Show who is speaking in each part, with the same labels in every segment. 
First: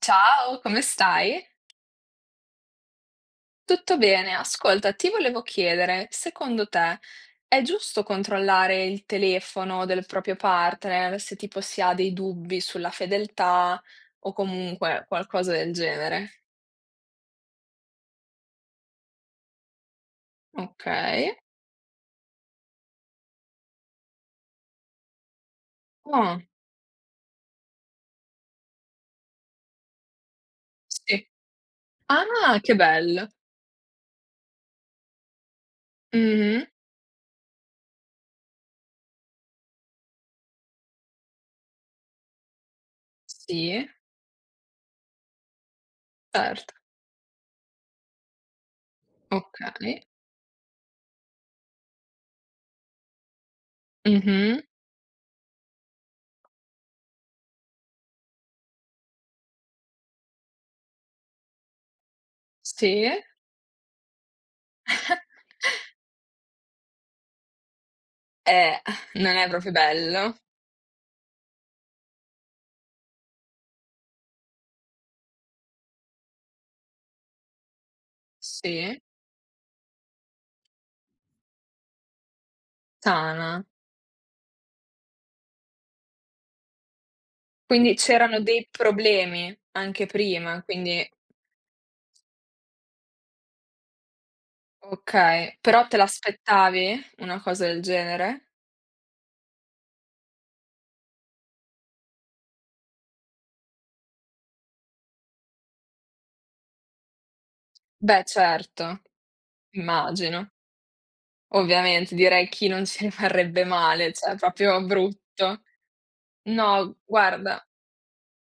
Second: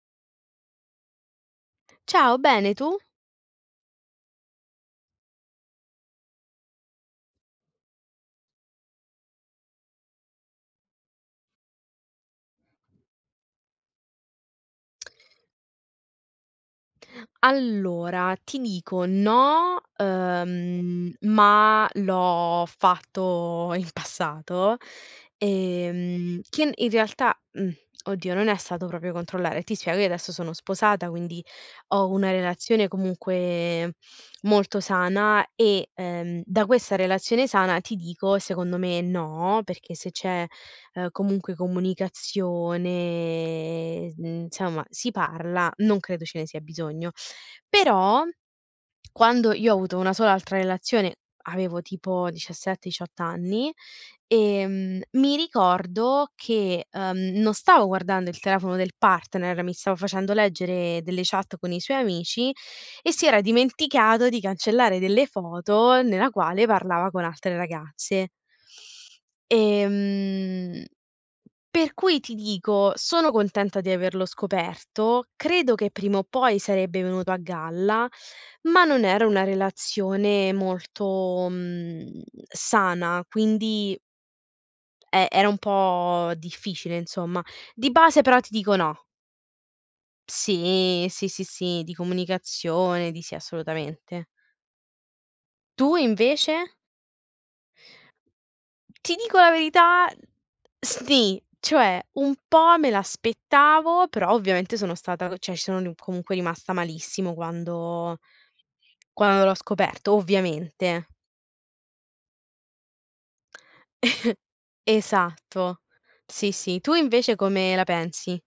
Speaker 1: Ciao, come stai?
Speaker 2: Ciao, bene tu?
Speaker 1: Tutto bene, ascolta, ti volevo chiedere, secondo te è giusto controllare il telefono del proprio partner se tipo si ha dei dubbi sulla fedeltà o comunque qualcosa del genere?
Speaker 2: Allora, ti dico no,
Speaker 1: Okay.
Speaker 2: ma l'ho fatto in passato,
Speaker 1: Ah,
Speaker 2: che n in realtà oddio, non è stato proprio controllare. Ti spiego, io adesso sono sposata,
Speaker 1: sì.
Speaker 2: quindi ho una
Speaker 1: Ah, che
Speaker 2: relazione
Speaker 1: bello.
Speaker 2: comunque molto sana e,
Speaker 1: Mh-mh.
Speaker 2: da questa relazione sana ti dico, secondo me no, perché se c'è, comunque
Speaker 1: Sì,
Speaker 2: comunicazione, insomma si parla, non credo ce ne sia
Speaker 1: certo.
Speaker 2: bisogno. Però, quando io ho avuto
Speaker 1: Okay.
Speaker 2: una sola altra relazione, avevo tipo 17, 18 anni,
Speaker 1: Mh-mh.
Speaker 2: mi ricordo che, non stavo guardando il telefono del partner, mi stavo facendo leggere delle chat con i suoi amici
Speaker 1: Sì.
Speaker 2: e si era dimenticato di cancellare delle foto nella quale parlava con altre ragazze.
Speaker 1: Eh, non è proprio bello.
Speaker 2: Ehm per cui ti dico, sono contenta di averlo scoperto, credo che prima o poi sarebbe venuto a galla, ma
Speaker 1: Sì.
Speaker 2: non era una relazione molto, sana,
Speaker 1: Tana.
Speaker 2: quindi e era un po' difficile insomma. Di
Speaker 1: Quindi
Speaker 2: base però
Speaker 1: c'erano
Speaker 2: ti
Speaker 1: dei
Speaker 2: dico no.
Speaker 1: problemi anche prima,
Speaker 2: Sì,
Speaker 1: quindi
Speaker 2: sì, sì, sì, di comunicazione, di sì assolutamente.
Speaker 1: okay. Però te
Speaker 2: Tu invece?
Speaker 1: l'aspettavi una cosa del genere?
Speaker 2: Ti dico la verità, sni, cioè un po' me l'aspettavo, però ovviamente sono stata cioè ci sono ri comunque rimasta malissimo quando
Speaker 1: Beh certo,
Speaker 2: quando l'ho scoperto,
Speaker 1: immagino.
Speaker 2: ovviamente.
Speaker 1: Ovviamente direi chi non ci rimarrebbe male, cioè proprio brutto.
Speaker 2: Esatto. Sì, sì. Tu
Speaker 1: No,
Speaker 2: invece
Speaker 1: guarda.
Speaker 2: come la pensi?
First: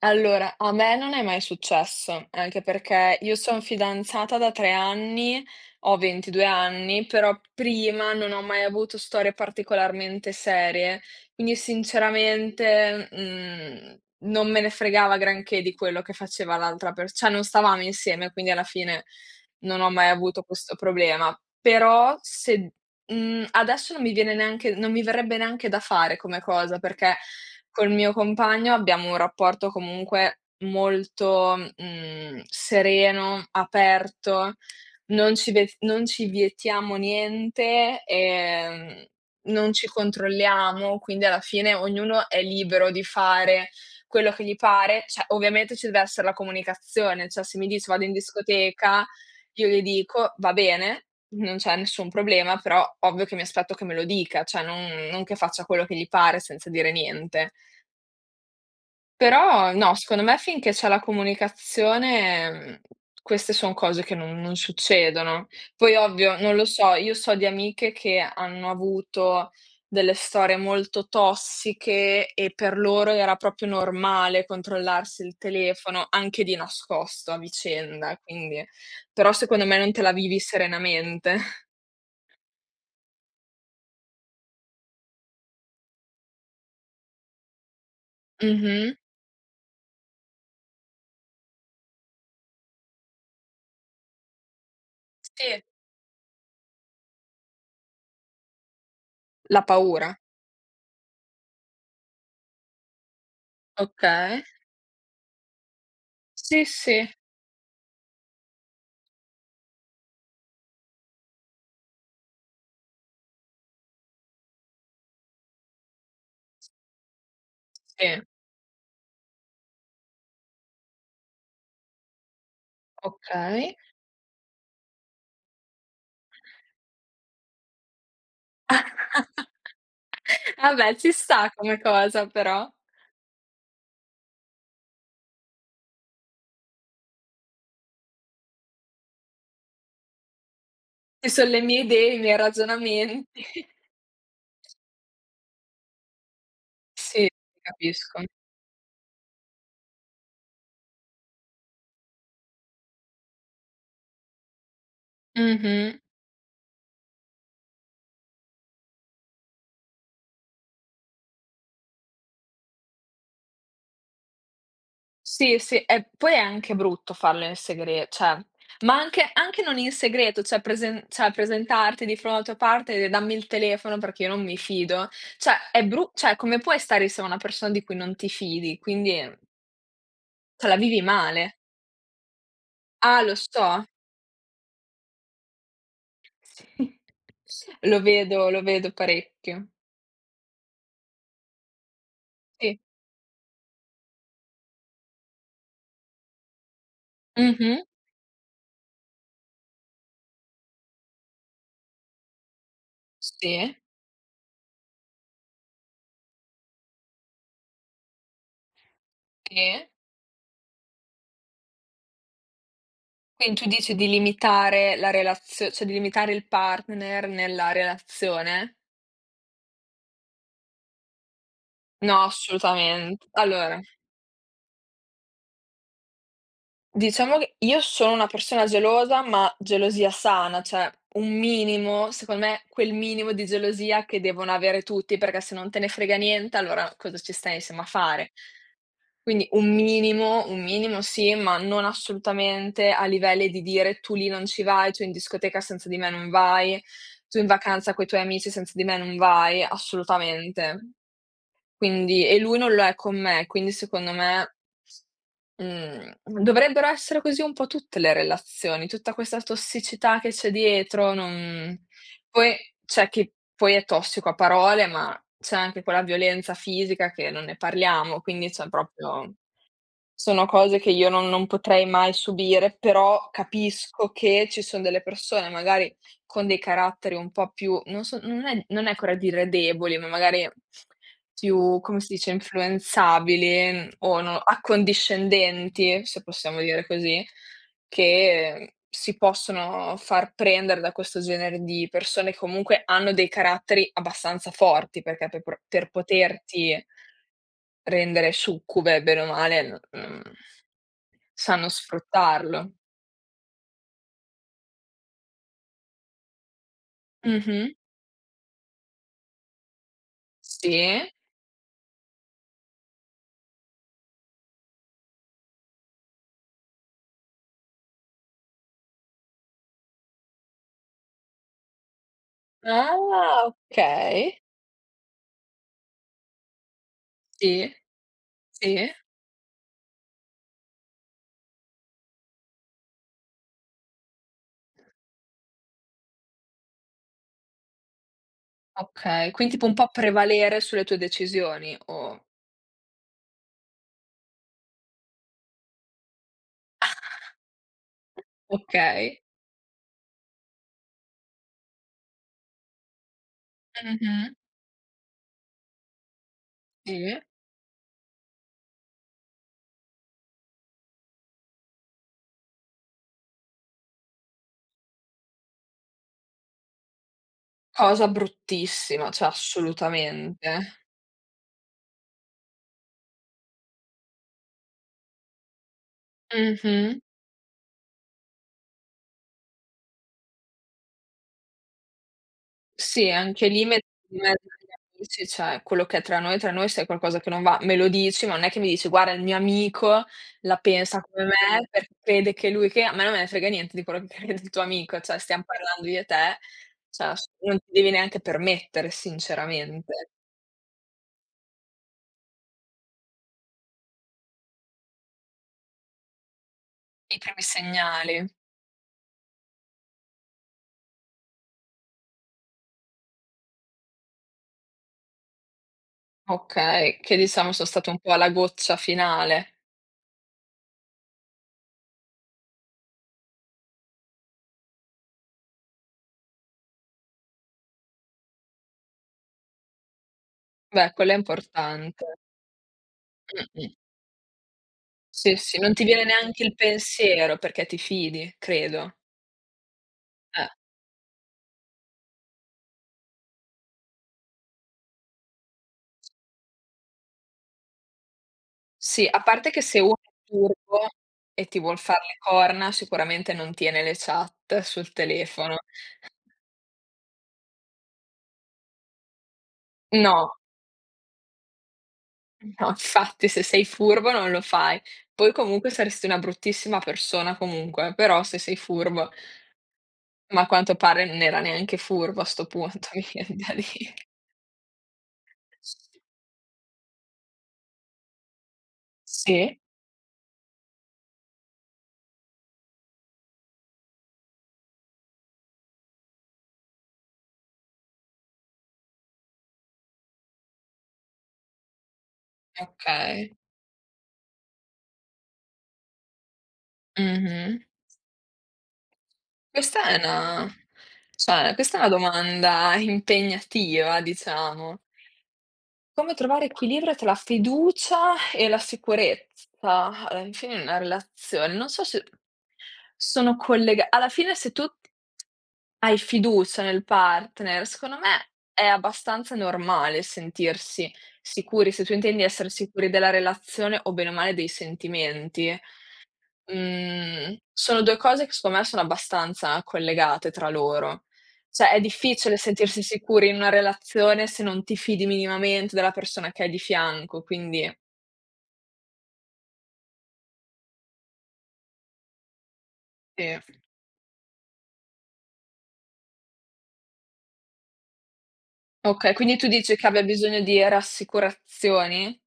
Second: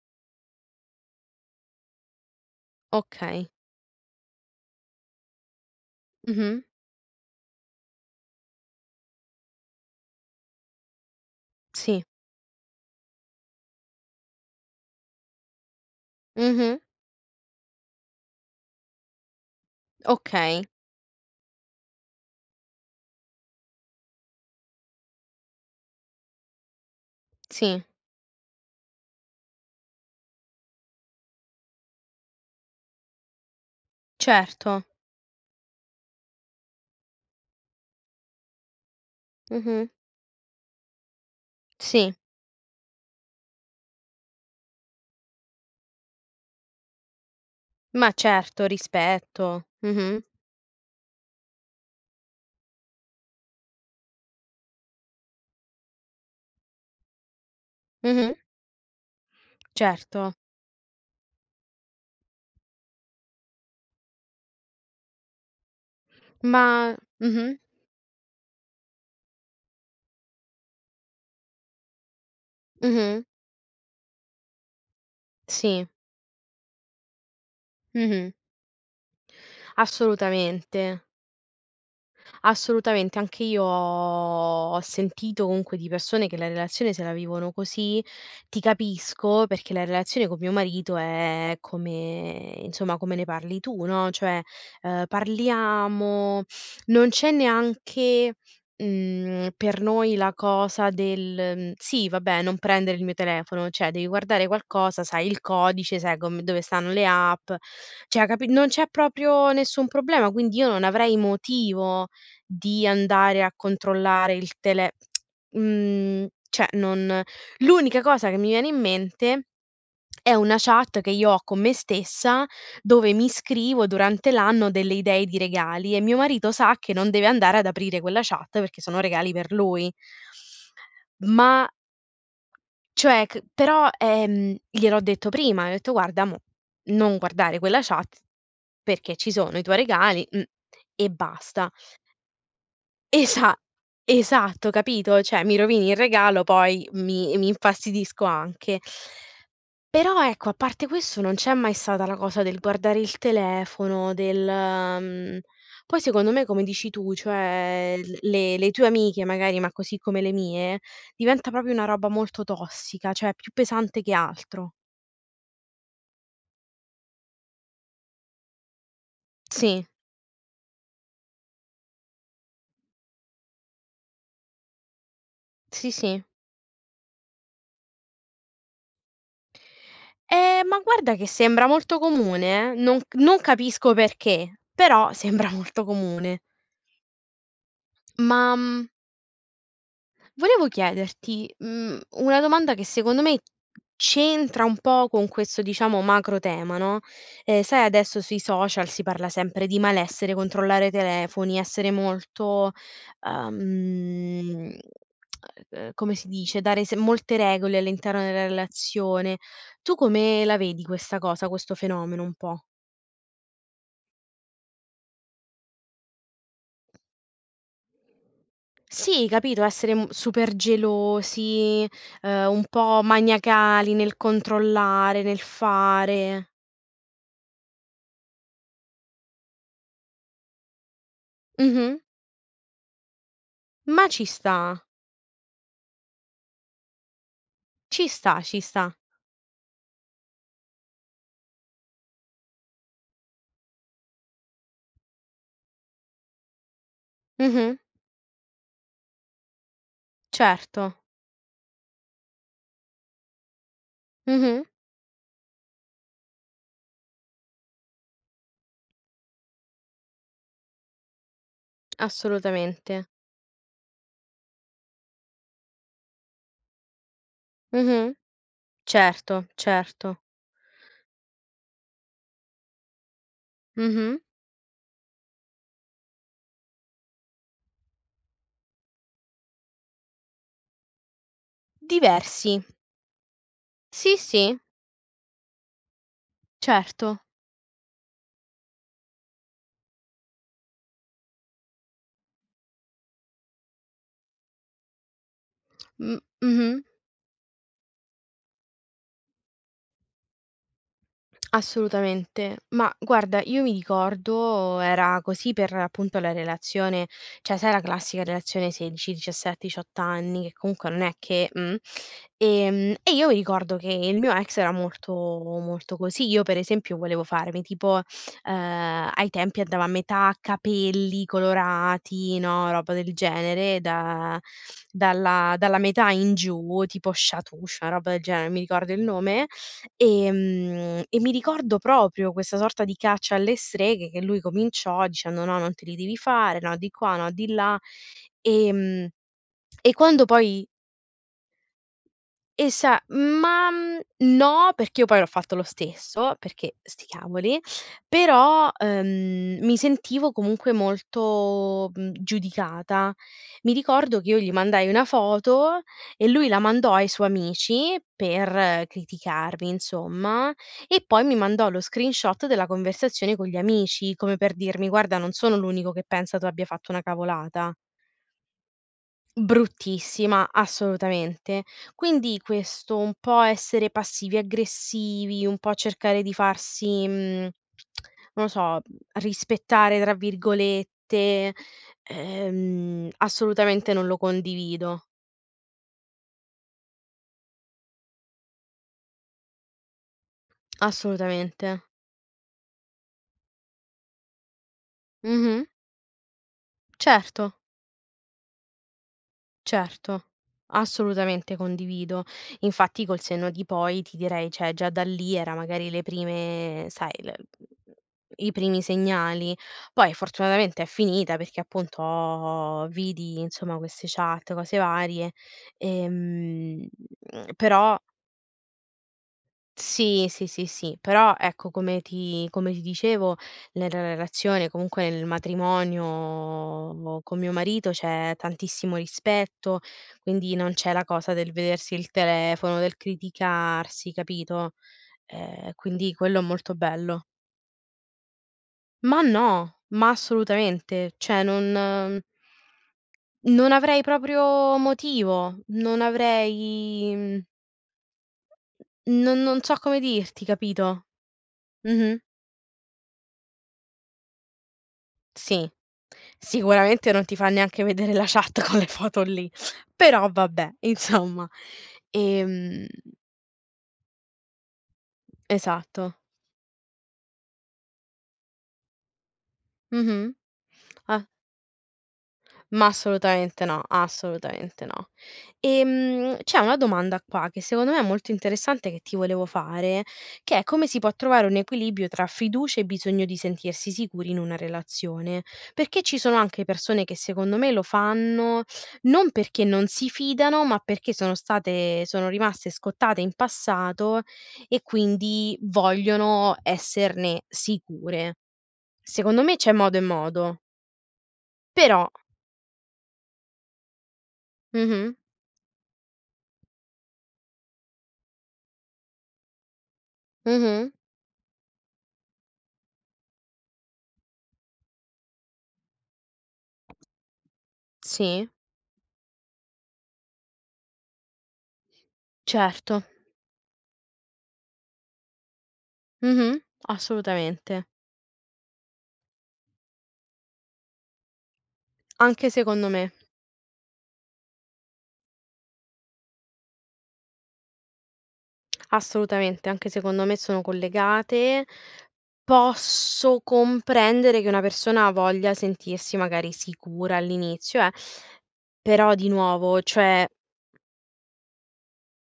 Speaker 1: Allora, a me non è mai successo, anche perché io
Speaker 2: Okay.
Speaker 1: son fidanzata da 3 anni, ho 22
Speaker 2: Mh-mh.
Speaker 1: anni, però prima non ho mai avuto storie particolarmente serie, quindi
Speaker 2: Sì.
Speaker 1: sinceramente, non me ne fregava granché di quello che faceva
Speaker 2: Mh-mh.
Speaker 1: l'altra per cioè non stavamo insieme, quindi alla fine non ho mai avuto
Speaker 2: Okay.
Speaker 1: questo problema. Però se adesso non mi viene neanche non mi verrebbe neanche da fare come cosa, perché
Speaker 2: Sì.
Speaker 1: col mio compagno abbiamo un rapporto comunque molto, sereno, aperto,
Speaker 2: Certo.
Speaker 1: non ci vietiamo niente, non ci
Speaker 2: Mh-mh.
Speaker 1: controlliamo, quindi alla fine
Speaker 2: Sì.
Speaker 1: ognuno è libero di fare quello che gli pare. Cioè, ovviamente ci deve essere la comunicazione, cioè se mi dice: "Vado in
Speaker 2: Ma certo,
Speaker 1: discoteca",
Speaker 2: rispetto.
Speaker 1: io gli
Speaker 2: Mh-mh.
Speaker 1: dico: "Va bene, non c'è nessun problema", però ovvio che mi aspetto che me lo dica, cioè non che faccia quello che gli pare senza dire niente.
Speaker 2: Mh-mh.
Speaker 1: Però no,
Speaker 2: Certo.
Speaker 1: secondo me finché c'è la comunicazione, queste son cose che non succedono. Poi ovvio, non lo so,
Speaker 2: Ma
Speaker 1: io so di
Speaker 2: mh-mh.
Speaker 1: amiche che hanno avuto delle storie molto tossiche e per loro
Speaker 2: Mh-mh.
Speaker 1: era proprio normale controllarsi il
Speaker 2: Sì.
Speaker 1: telefono, anche di nascosto a vicenda,
Speaker 2: Mh-mh.
Speaker 1: quindi però secondo me non te la vivi
Speaker 2: Assolutamente.
Speaker 1: serenamente.
Speaker 2: Assolutamente, anche io ho sentito comunque di persone che la relazione se la vivono così. Ti
Speaker 1: Mh-mh.
Speaker 2: capisco perché la relazione con mio marito è come insomma, come ne parli tu, no, cioè,
Speaker 1: Sì.
Speaker 2: parliamo, non c'è neanche,
Speaker 1: La
Speaker 2: per noi
Speaker 1: paura.
Speaker 2: la cosa del, mhmm: "Sì, vabbè, non prendere il mio telefono", cioè devi
Speaker 1: Okay.
Speaker 2: guardare qualcosa, sai il codice, sai com dove
Speaker 1: Sì,
Speaker 2: stanno
Speaker 1: sì.
Speaker 2: le app, cioè capi non c'è proprio nessun problema, quindi io non avrei motivo di andare a controllare il tele cioè non l'unica
Speaker 1: Sì,
Speaker 2: cosa che mi viene in mente è una chat che io ho con me stessa, dove mi
Speaker 1: okay.
Speaker 2: scrivo durante l'anno delle idee di regali e mio marito sa che non deve andare ad aprire quella chat perché sono regali per lui.
Speaker 1: Vabbè, ci sta
Speaker 2: Ma
Speaker 1: come cosa però.
Speaker 2: cioè c però, gliel'ho detto prima, gli ho detto: "Guarda mo, non guardare quella chat perché ci sono i tuoi regali, e
Speaker 1: Ci son le
Speaker 2: basta.
Speaker 1: mie idee, i miei ragionamenti.
Speaker 2: Esa esatto, capito? Cioè mi rovini il regalo, poi
Speaker 1: Sì,
Speaker 2: mi mi
Speaker 1: capisco.
Speaker 2: infastidisco anche. Però ecco, a parte questo non c'è mai stata la cosa del guardare il telefono, del
Speaker 1: Mh-mh.
Speaker 2: poi secondo me come dici tu, cioè l le tue amiche magari, ma così come le mie, diventa proprio una roba molto tossica, cioè più pesante che altro.
Speaker 1: Sì, sì, e poi è anche brutto farlo in segre cioè ma anche non
Speaker 2: Sì,
Speaker 1: in segreto, cioè presen cioè presentarti di fronte alla tua parte e dire: "Dammi il telefono perché io non mi fido." Cioè è
Speaker 2: sì,
Speaker 1: bru
Speaker 2: sì.
Speaker 1: cioè come puoi stare insieme a una persona di cui non ti fidi? Quindi cioè la
Speaker 2: Ma
Speaker 1: vivi
Speaker 2: guarda che
Speaker 1: male.
Speaker 2: sembra molto comune non c
Speaker 1: Ah, lo
Speaker 2: non
Speaker 1: so.
Speaker 2: capisco perché, però sembra molto comune.
Speaker 1: Sì. Lo vedo
Speaker 2: Ma,
Speaker 1: lo vedo parecchio.
Speaker 2: volevo chiederti, una domanda
Speaker 1: Sì.
Speaker 2: che secondo me c'entra un po' con questo, diciamo, macro tema, no,
Speaker 1: Mh-mh.
Speaker 2: sai adesso sui social si parla sempre di malessere, controllare i telefoni, essere molto,
Speaker 1: Sì,
Speaker 2: uhm, ehm, come si dice, dare se molte regole all'interno della relazione.
Speaker 1: sì.
Speaker 2: Tu come la vedi questa cosa, questo fenomeno un po'?
Speaker 1: Quindi tu dici di limitare la relazio cioè di limitare il partner nella relazione?
Speaker 2: Sì, capito, essere, super gelosi,
Speaker 1: No,
Speaker 2: un po'
Speaker 1: assolutamen allora,
Speaker 2: maniacali nel controllare, nel fare.
Speaker 1: diciamo che io sono una persona gelosa, ma gelosia sana, cioè un
Speaker 2: Mh-mh.
Speaker 1: minimo, secondo me quel minimo di gelosia
Speaker 2: Ma
Speaker 1: che
Speaker 2: ci
Speaker 1: devono
Speaker 2: sta,
Speaker 1: avere tutti, perché se non te ne frega niente, allora cosa ci stai insieme a
Speaker 2: ci
Speaker 1: fare?
Speaker 2: sta, ci sta.
Speaker 1: Quindi un minimo sì, ma non assolutamente a livelli di dire: "Tu lì non ci vai, tu in discoteca senza di me non vai, tu in
Speaker 2: Mh-mh.
Speaker 1: vacanza coi tuoi amici senza di me non vai", assolutamente.
Speaker 2: Certo.
Speaker 1: Quindi e lui non lo è con me, quindi secondo me
Speaker 2: Mh-mh.
Speaker 1: mhmm, dovrebbero essere così un po' tutte le relazioni, tutta questa tossicità che c'è dietro, non poi c'è
Speaker 2: Assolutamente.
Speaker 1: chi poi è tossico a parole, ma c'è anche quella violenza fisica che non ne
Speaker 2: Mh-mh.
Speaker 1: parliamo, quindi cioè proprio
Speaker 2: Certo, certo.
Speaker 1: sono cose che io non potrei mai subire, però capisco
Speaker 2: Mh-mh.
Speaker 1: che ci son delle persone magari con dei caratteri un po' più non so non è corretto dire deboli, ma magari più, come si dice,
Speaker 2: Diversi.
Speaker 1: influenzabili
Speaker 2: Sì,
Speaker 1: o no
Speaker 2: sì,
Speaker 1: accondiscendenti, se possiamo dire
Speaker 2: certo.
Speaker 1: così, che si possono far prendere da questo genere di persone che comunque hanno dei caratteri abbastanza forti, perché per pro per
Speaker 2: Mh, mh-mh.
Speaker 1: poterti rendere succube, bene o male, n mhmm sanno
Speaker 2: Assolutamente.
Speaker 1: sfruttarlo.
Speaker 2: Ma guarda, io mi ricordo era così per appunto la relazione, cioè sai
Speaker 1: Mh-mh.
Speaker 2: la classica relazione 16, 17, 18 anni, che comunque
Speaker 1: Sì.
Speaker 2: non è che e io mi ricordo che il mio ex era molto molto così. Io per esempio volevo farmi tipo, ai tempi andava a metà capelli colorati, no, roba del
Speaker 1: Ah,
Speaker 2: genere,
Speaker 1: okay.
Speaker 2: da dalla dalla metà in giù, tipo
Speaker 1: Sì,
Speaker 2: Chatouche, una roba del genere, non mi
Speaker 1: sì,
Speaker 2: ricordo il nome. E mi ricordo proprio questa sorta di caccia alle streghe che lui cominciò dicendo: "No, non te li devi fare, no di qua, no di là". Ehm,
Speaker 1: okay. Quindi tipo un po'
Speaker 2: e quando
Speaker 1: prevalere
Speaker 2: poi
Speaker 1: sulle tue decisioni o
Speaker 2: Esa ma, mhmm, no, perché io poi l'ho fatto lo stesso, perché sti cavoli, però,
Speaker 1: okay.
Speaker 2: mi sentivo comunque molto, giudicata. Mi ricordo che
Speaker 1: Mh-mh.
Speaker 2: io gli mandai una foto e lui la mandò ai
Speaker 1: Sì.
Speaker 2: suoi amici per criticarmi insomma, e poi mi mandò lo screenshot della conversazione con gli amici, come per dirmi: "Guarda, non sono l'unico che pensa tu abbia fatto una cavolata".
Speaker 1: Cosa bruttissima, cioè
Speaker 2: Bruttissima,
Speaker 1: assolutamente.
Speaker 2: assolutamente. Quindi questo un po' essere passivi aggressivi, un po' cercare di
Speaker 1: Mh-mh.
Speaker 2: farsi, non lo so, "rispettare" tra virgolette,
Speaker 1: Sì, anche lì mettermi
Speaker 2: assolutamente non lo
Speaker 1: in mezzo agli
Speaker 2: condivido,
Speaker 1: amici, cioè quello che è tra noi, se è qualcosa che non va me lo dici, ma non è che mi dici: "Guarda il mio amico la pensa come me
Speaker 2: assolutamente.
Speaker 1: perché crede che lui che" a me non me ne frega niente di quello che crede il tuo amico, cioè stiamo
Speaker 2: Mh-mh,
Speaker 1: parlando io e te, cioè s non
Speaker 2: certo.
Speaker 1: ti devi neanche permettere sinceramente.
Speaker 2: Certo, assolutamente condivido. Infatti col senno di poi ti direi, cioè già da lì era magari le prime sai
Speaker 1: I
Speaker 2: le
Speaker 1: primi segnali,
Speaker 2: i primi segnali. Poi fortunatamente è finita perché appunto ho vidi insomma queste chat, cose varie, ehm,
Speaker 1: okay, che diciamo sono stati
Speaker 2: però
Speaker 1: un po' la goccia finale.
Speaker 2: sì, sì, sì, sì, però ecco come ti dicevo nella relazione, comunque nel matrimonio con mio marito c'è tantissimo rispetto, quindi non
Speaker 1: Beh,
Speaker 2: c'è la
Speaker 1: quello è
Speaker 2: cosa del vedersi il
Speaker 1: importante.
Speaker 2: telefono, del
Speaker 1: Mh-mh.
Speaker 2: criticarsi, capito?
Speaker 1: Sì, sì, non ti viene
Speaker 2: Quindi quello è
Speaker 1: neanche il
Speaker 2: molto bello.
Speaker 1: pensiero perché ti fidi, credo.
Speaker 2: Ma no, ma
Speaker 1: Eh.
Speaker 2: assolutamente, cioè non non avrei proprio motivo, non avrei
Speaker 1: Sì, a
Speaker 2: non
Speaker 1: parte che
Speaker 2: non so
Speaker 1: se uno
Speaker 2: come
Speaker 1: è
Speaker 2: dirti,
Speaker 1: furbo
Speaker 2: capito?
Speaker 1: e ti vuol far le
Speaker 2: Mh-mh.
Speaker 1: corna, sicuramente non tiene le chat sul telefono.
Speaker 2: Sì, sicuramente non ti fa neanche vedere la chat con le foto lì, però
Speaker 1: No,
Speaker 2: vabbè insomma.
Speaker 1: no,
Speaker 2: Ehm,
Speaker 1: infatti se sei furbo non lo fai. Poi comunque saresti una
Speaker 2: esatto.
Speaker 1: bruttissima persona comunque, però se sei furbo,
Speaker 2: Mh-mh.
Speaker 1: ma a quanto pare non
Speaker 2: Ah,
Speaker 1: era neanche furbo a 'sto
Speaker 2: ma
Speaker 1: punto, mi vien da
Speaker 2: assolutamente no,
Speaker 1: dire.
Speaker 2: assolutamente no. C'è una domanda qua che secondo me è molto interessante che ti volevo
Speaker 1: Sì,
Speaker 2: fare, che è come si può trovare un equilibrio tra fiducia e bisogno di sentirsi sicuri in una relazione. Perché ci sono anche persone che secondo me lo fanno non perché non si fidano, ma perché sono state sono rimaste scottate in
Speaker 1: okay.
Speaker 2: passato e quindi vogliono esserne
Speaker 1: Mh-mh.
Speaker 2: sicure. Secondo me c'è
Speaker 1: Questa è
Speaker 2: modo e
Speaker 1: una
Speaker 2: modo,
Speaker 1: cioè questa è una
Speaker 2: però
Speaker 1: domanda impegnativa, diciamo.
Speaker 2: mh-mh,
Speaker 1: Come trovare equilibrio tra la fiducia e la sicurezza alla fine in una
Speaker 2: mh-mh.
Speaker 1: relazione? Non so se sono collega alla fine se tu hai fiducia nel partner, secondo me
Speaker 2: Sì,
Speaker 1: è abbastanza normale sentirsi sicuri, se tu intendi essere sicuri
Speaker 2: certo.
Speaker 1: della relazione o bene o male dei sentimenti.
Speaker 2: Mh-mh, assolutamente.
Speaker 1: Sono 2 cose che secondo me sono abbastanza collegate tra loro. Cioè è difficile
Speaker 2: Anche
Speaker 1: sentirsi
Speaker 2: secondo me,
Speaker 1: sicuri in una relazione se non ti fidi minimamente della persona che hai di fianco, quindi
Speaker 2: assolutamente, anche secondo me sono collegate.
Speaker 1: sì.
Speaker 2: Posso comprendere che una persona voglia sentirsi magari sicura all'inizio
Speaker 1: Okay,
Speaker 2: però di
Speaker 1: quindi tu dici
Speaker 2: nuovo,
Speaker 1: che abbia
Speaker 2: cioè
Speaker 1: bisogno di rassicurazioni?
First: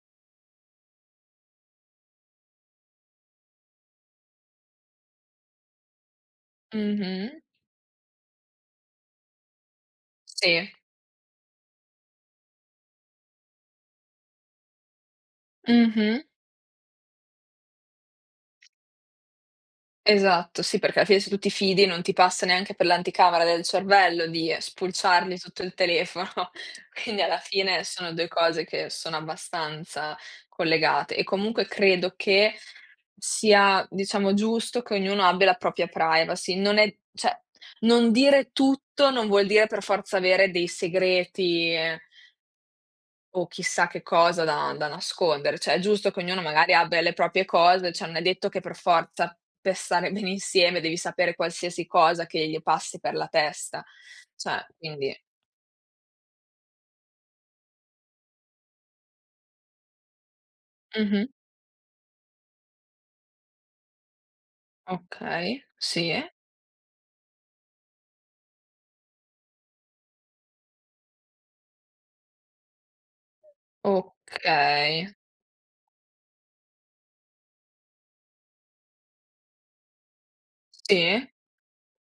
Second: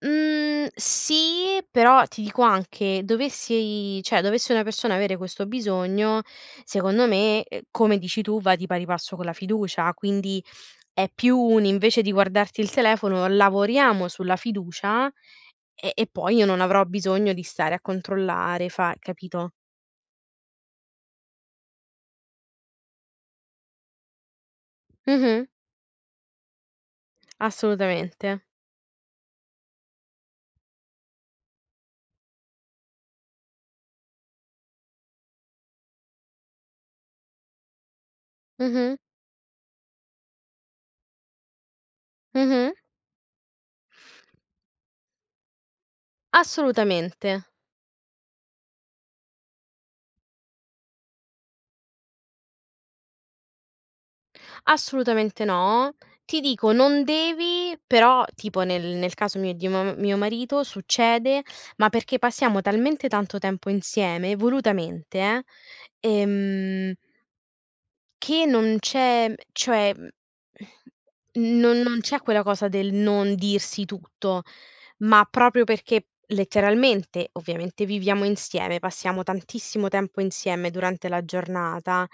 Speaker 2: mhmm, sì, però ti dico anche, dovessi cioè dovesse una persona avere questo bisogno, secondo
Speaker 1: Mh-mh.
Speaker 2: me, come dici tu, va di pari passo con la fiducia. Quindi
Speaker 1: Sì.
Speaker 2: è più un invece di guardarti il telefono, lavoriamo sulla fiducia e
Speaker 1: Mh-mh.
Speaker 2: poi io non avrò bisogno di stare a controllare, fa capito?
Speaker 1: Esatto, sì, perché alla fine se tu ti fidi non ti passa neanche per l'anticamera del cervello di spulciarli
Speaker 2: Mh-mh,
Speaker 1: tutto il telefono. Quindi alla fine sono 2
Speaker 2: assolutamente.
Speaker 1: cose che sono abbastanza collegate e comunque credo che sia, diciamo, giusto che ognuno abbia la propria privacy. Non è cioè non dire
Speaker 2: Mh-mh,
Speaker 1: tutto non vuol dire per forza avere dei segreti
Speaker 2: mh-mh,
Speaker 1: o chissà che cosa da nascondere, cioè è giusto che ognuno magari abbia le
Speaker 2: assolutamente.
Speaker 1: proprie cose, cioè non è detto che per forza per stare bene insieme devi sapere qualsiasi cosa che gli passi per la testa. Cioè quindi
Speaker 2: Assolutamente no. Ti dico, non devi però tipo nel nel caso mio e di mo mio marito
Speaker 1: mh-mh,
Speaker 2: succede, ma perché passiamo talmente tanto tempo insieme, volutamente
Speaker 1: okay, sì,
Speaker 2: eh, ehm, che non c'è cioè, non c'è quella cosa del non dirsi tutto,
Speaker 1: okay,
Speaker 2: ma proprio perché letteralmente, ovviamente viviamo insieme, passiamo tantissimo tempo insieme durante la
Speaker 1: sì,
Speaker 2: giornata,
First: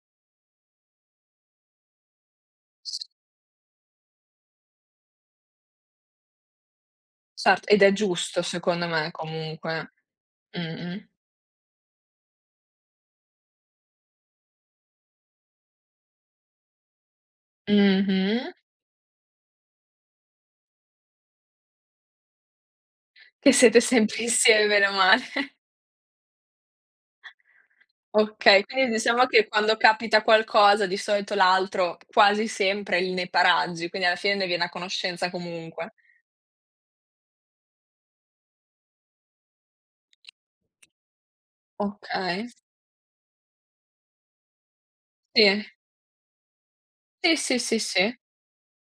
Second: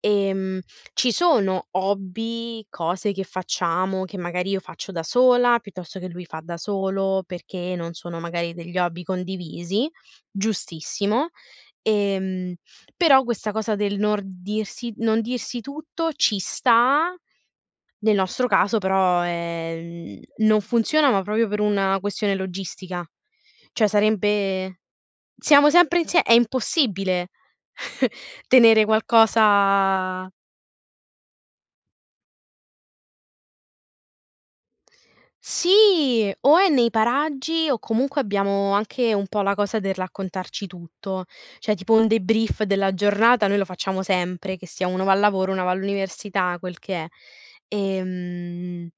Speaker 2: ehm, ci sono hobby,
Speaker 1: s
Speaker 2: cose che facciamo, che magari io faccio da sola, piuttosto che lui fa da solo,
Speaker 1: certo,
Speaker 2: perché
Speaker 1: ed è
Speaker 2: non sono
Speaker 1: giusto
Speaker 2: magari degli
Speaker 1: secondo
Speaker 2: hobby
Speaker 1: me
Speaker 2: condivisi,
Speaker 1: comunque. Mh-mh.
Speaker 2: giustissimo. Ehm però questa cosa del nor dirsi non dirsi tutto ci sta, nel
Speaker 1: Mh-mh.
Speaker 2: nostro caso però, non funziona, ma proprio per una questione logistica.
Speaker 1: Che siete
Speaker 2: Cioè
Speaker 1: sempre insieme
Speaker 2: sarebbe
Speaker 1: bene o male.
Speaker 2: siamo sempre insie è impossibile
Speaker 1: Okay,
Speaker 2: tenere
Speaker 1: quindi diciamo che quando capita
Speaker 2: qualcosa.
Speaker 1: qualcosa di solito l'altro quasi sempre il ne pareggi, quindi alla fine ne viene a conoscenza comunque.
Speaker 2: Sì, o è nei paraggi o comunque abbiamo anche un po' la cosa del raccontarci tutto, cioè tipo un
Speaker 1: Okay,
Speaker 2: debrief della giornata noi lo facciamo sempre, che sia uno va al lavoro, una
Speaker 1: sì.
Speaker 2: va all'università, quel che è.
Speaker 1: Sì, sì, sì, sì.
Speaker 2: Ehm,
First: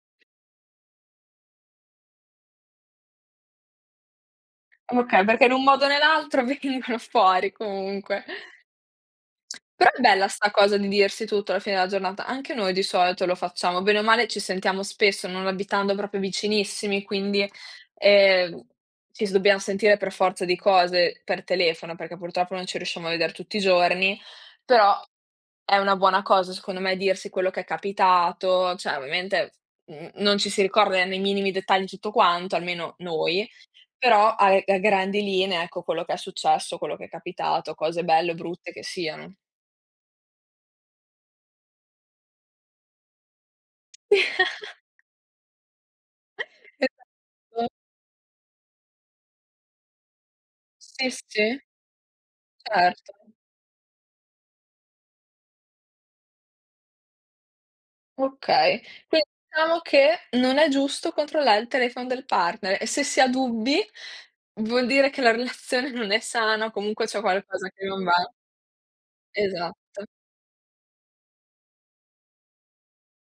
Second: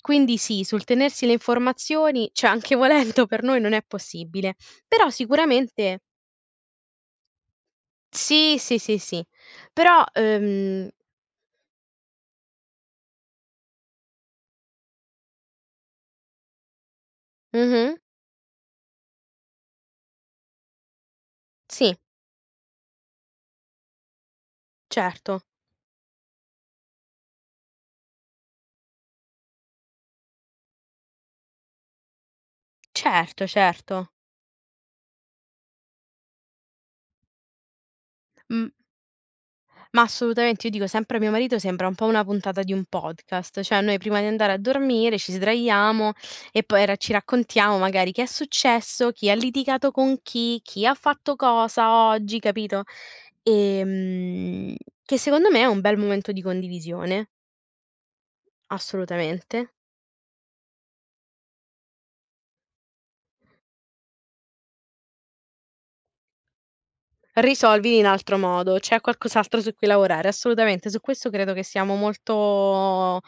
Speaker 2: quindi sì, sul tenersi le informazioni, cioè anche volendo per noi non è possibile, però
Speaker 1: Okay, perché in un modo o
Speaker 2: sicuramente
Speaker 1: nell'altro vengono fuori comunque.
Speaker 2: sì, sì, sì, sì,
Speaker 1: Però è
Speaker 2: però,
Speaker 1: bella sta cosa di dirsi tutto alla fine della giornata. Anche noi di solito lo facciamo, bene o male ci sentiamo spesso, non abitando proprio vicinissimi, quindi,
Speaker 2: mh-mh,
Speaker 1: ehm, ci s dobbiamo sentire per forza di cose per telefono,
Speaker 2: sì,
Speaker 1: perché purtroppo non ci riusciamo a vedere tutti i giorni, però
Speaker 2: certo,
Speaker 1: è una buona cosa secondo me dirsi quello che è capitato, cioè ovviamente, non ci si ricorda nei minimi dettagli tutto quanto, almeno
Speaker 2: certo,
Speaker 1: noi,
Speaker 2: certo.
Speaker 1: però a grandi linee, ecco, quello che è successo, quello che è capitato, cose belle o
Speaker 2: Mh.
Speaker 1: brutte che siano.
Speaker 2: Ma assolutamente, io dico sempre a mio marito sembra un po' una puntata di un podcast, cioè noi prima di andare a dormire ci sdraiamo e poi ra ci
Speaker 1: Esatto.
Speaker 2: raccontiamo magari che è successo, chi ha litigato con chi, chi ha
Speaker 1: Sì,
Speaker 2: fatto
Speaker 1: sì,
Speaker 2: cosa oggi, capito?
Speaker 1: certo.
Speaker 2: Ehm, che secondo me è un bel momento di condivisione,
Speaker 1: Okay. Quindi
Speaker 2: assolutamente.
Speaker 1: diciamo che non è giusto controllare il telefono del partner e se si ha dubbi vuol dire che la relazione non è sana o comunque c'è qualcosa che
Speaker 2: Risolvili
Speaker 1: non
Speaker 2: in
Speaker 1: va.
Speaker 2: altro modo, c'è qualcos'altro su cui
Speaker 1: Esatto.
Speaker 2: lavorare, assolutamente, su questo credo che siamo molto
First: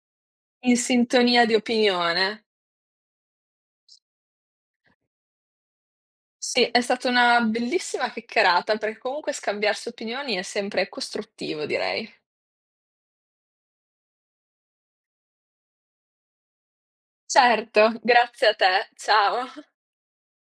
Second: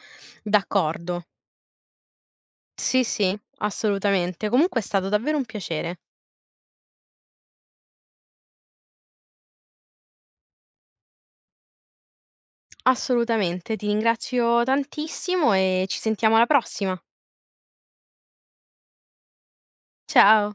Speaker 1: In
Speaker 2: d'accordo.
Speaker 1: sintonia di opinione.
Speaker 2: Sì, sì, assolutamente. Comunque è stato davvero un piacere.
Speaker 1: Sì, è stata una bellissima chiacchierata perché comunque scambiarsi opinioni è sempre costruttivo direi.
Speaker 2: Assolutamente, ti ringrazio tantissimo e ci sentiamo alla prossima.
Speaker 1: Certo, grazie a te. Ciao.
Speaker 2: Ciao.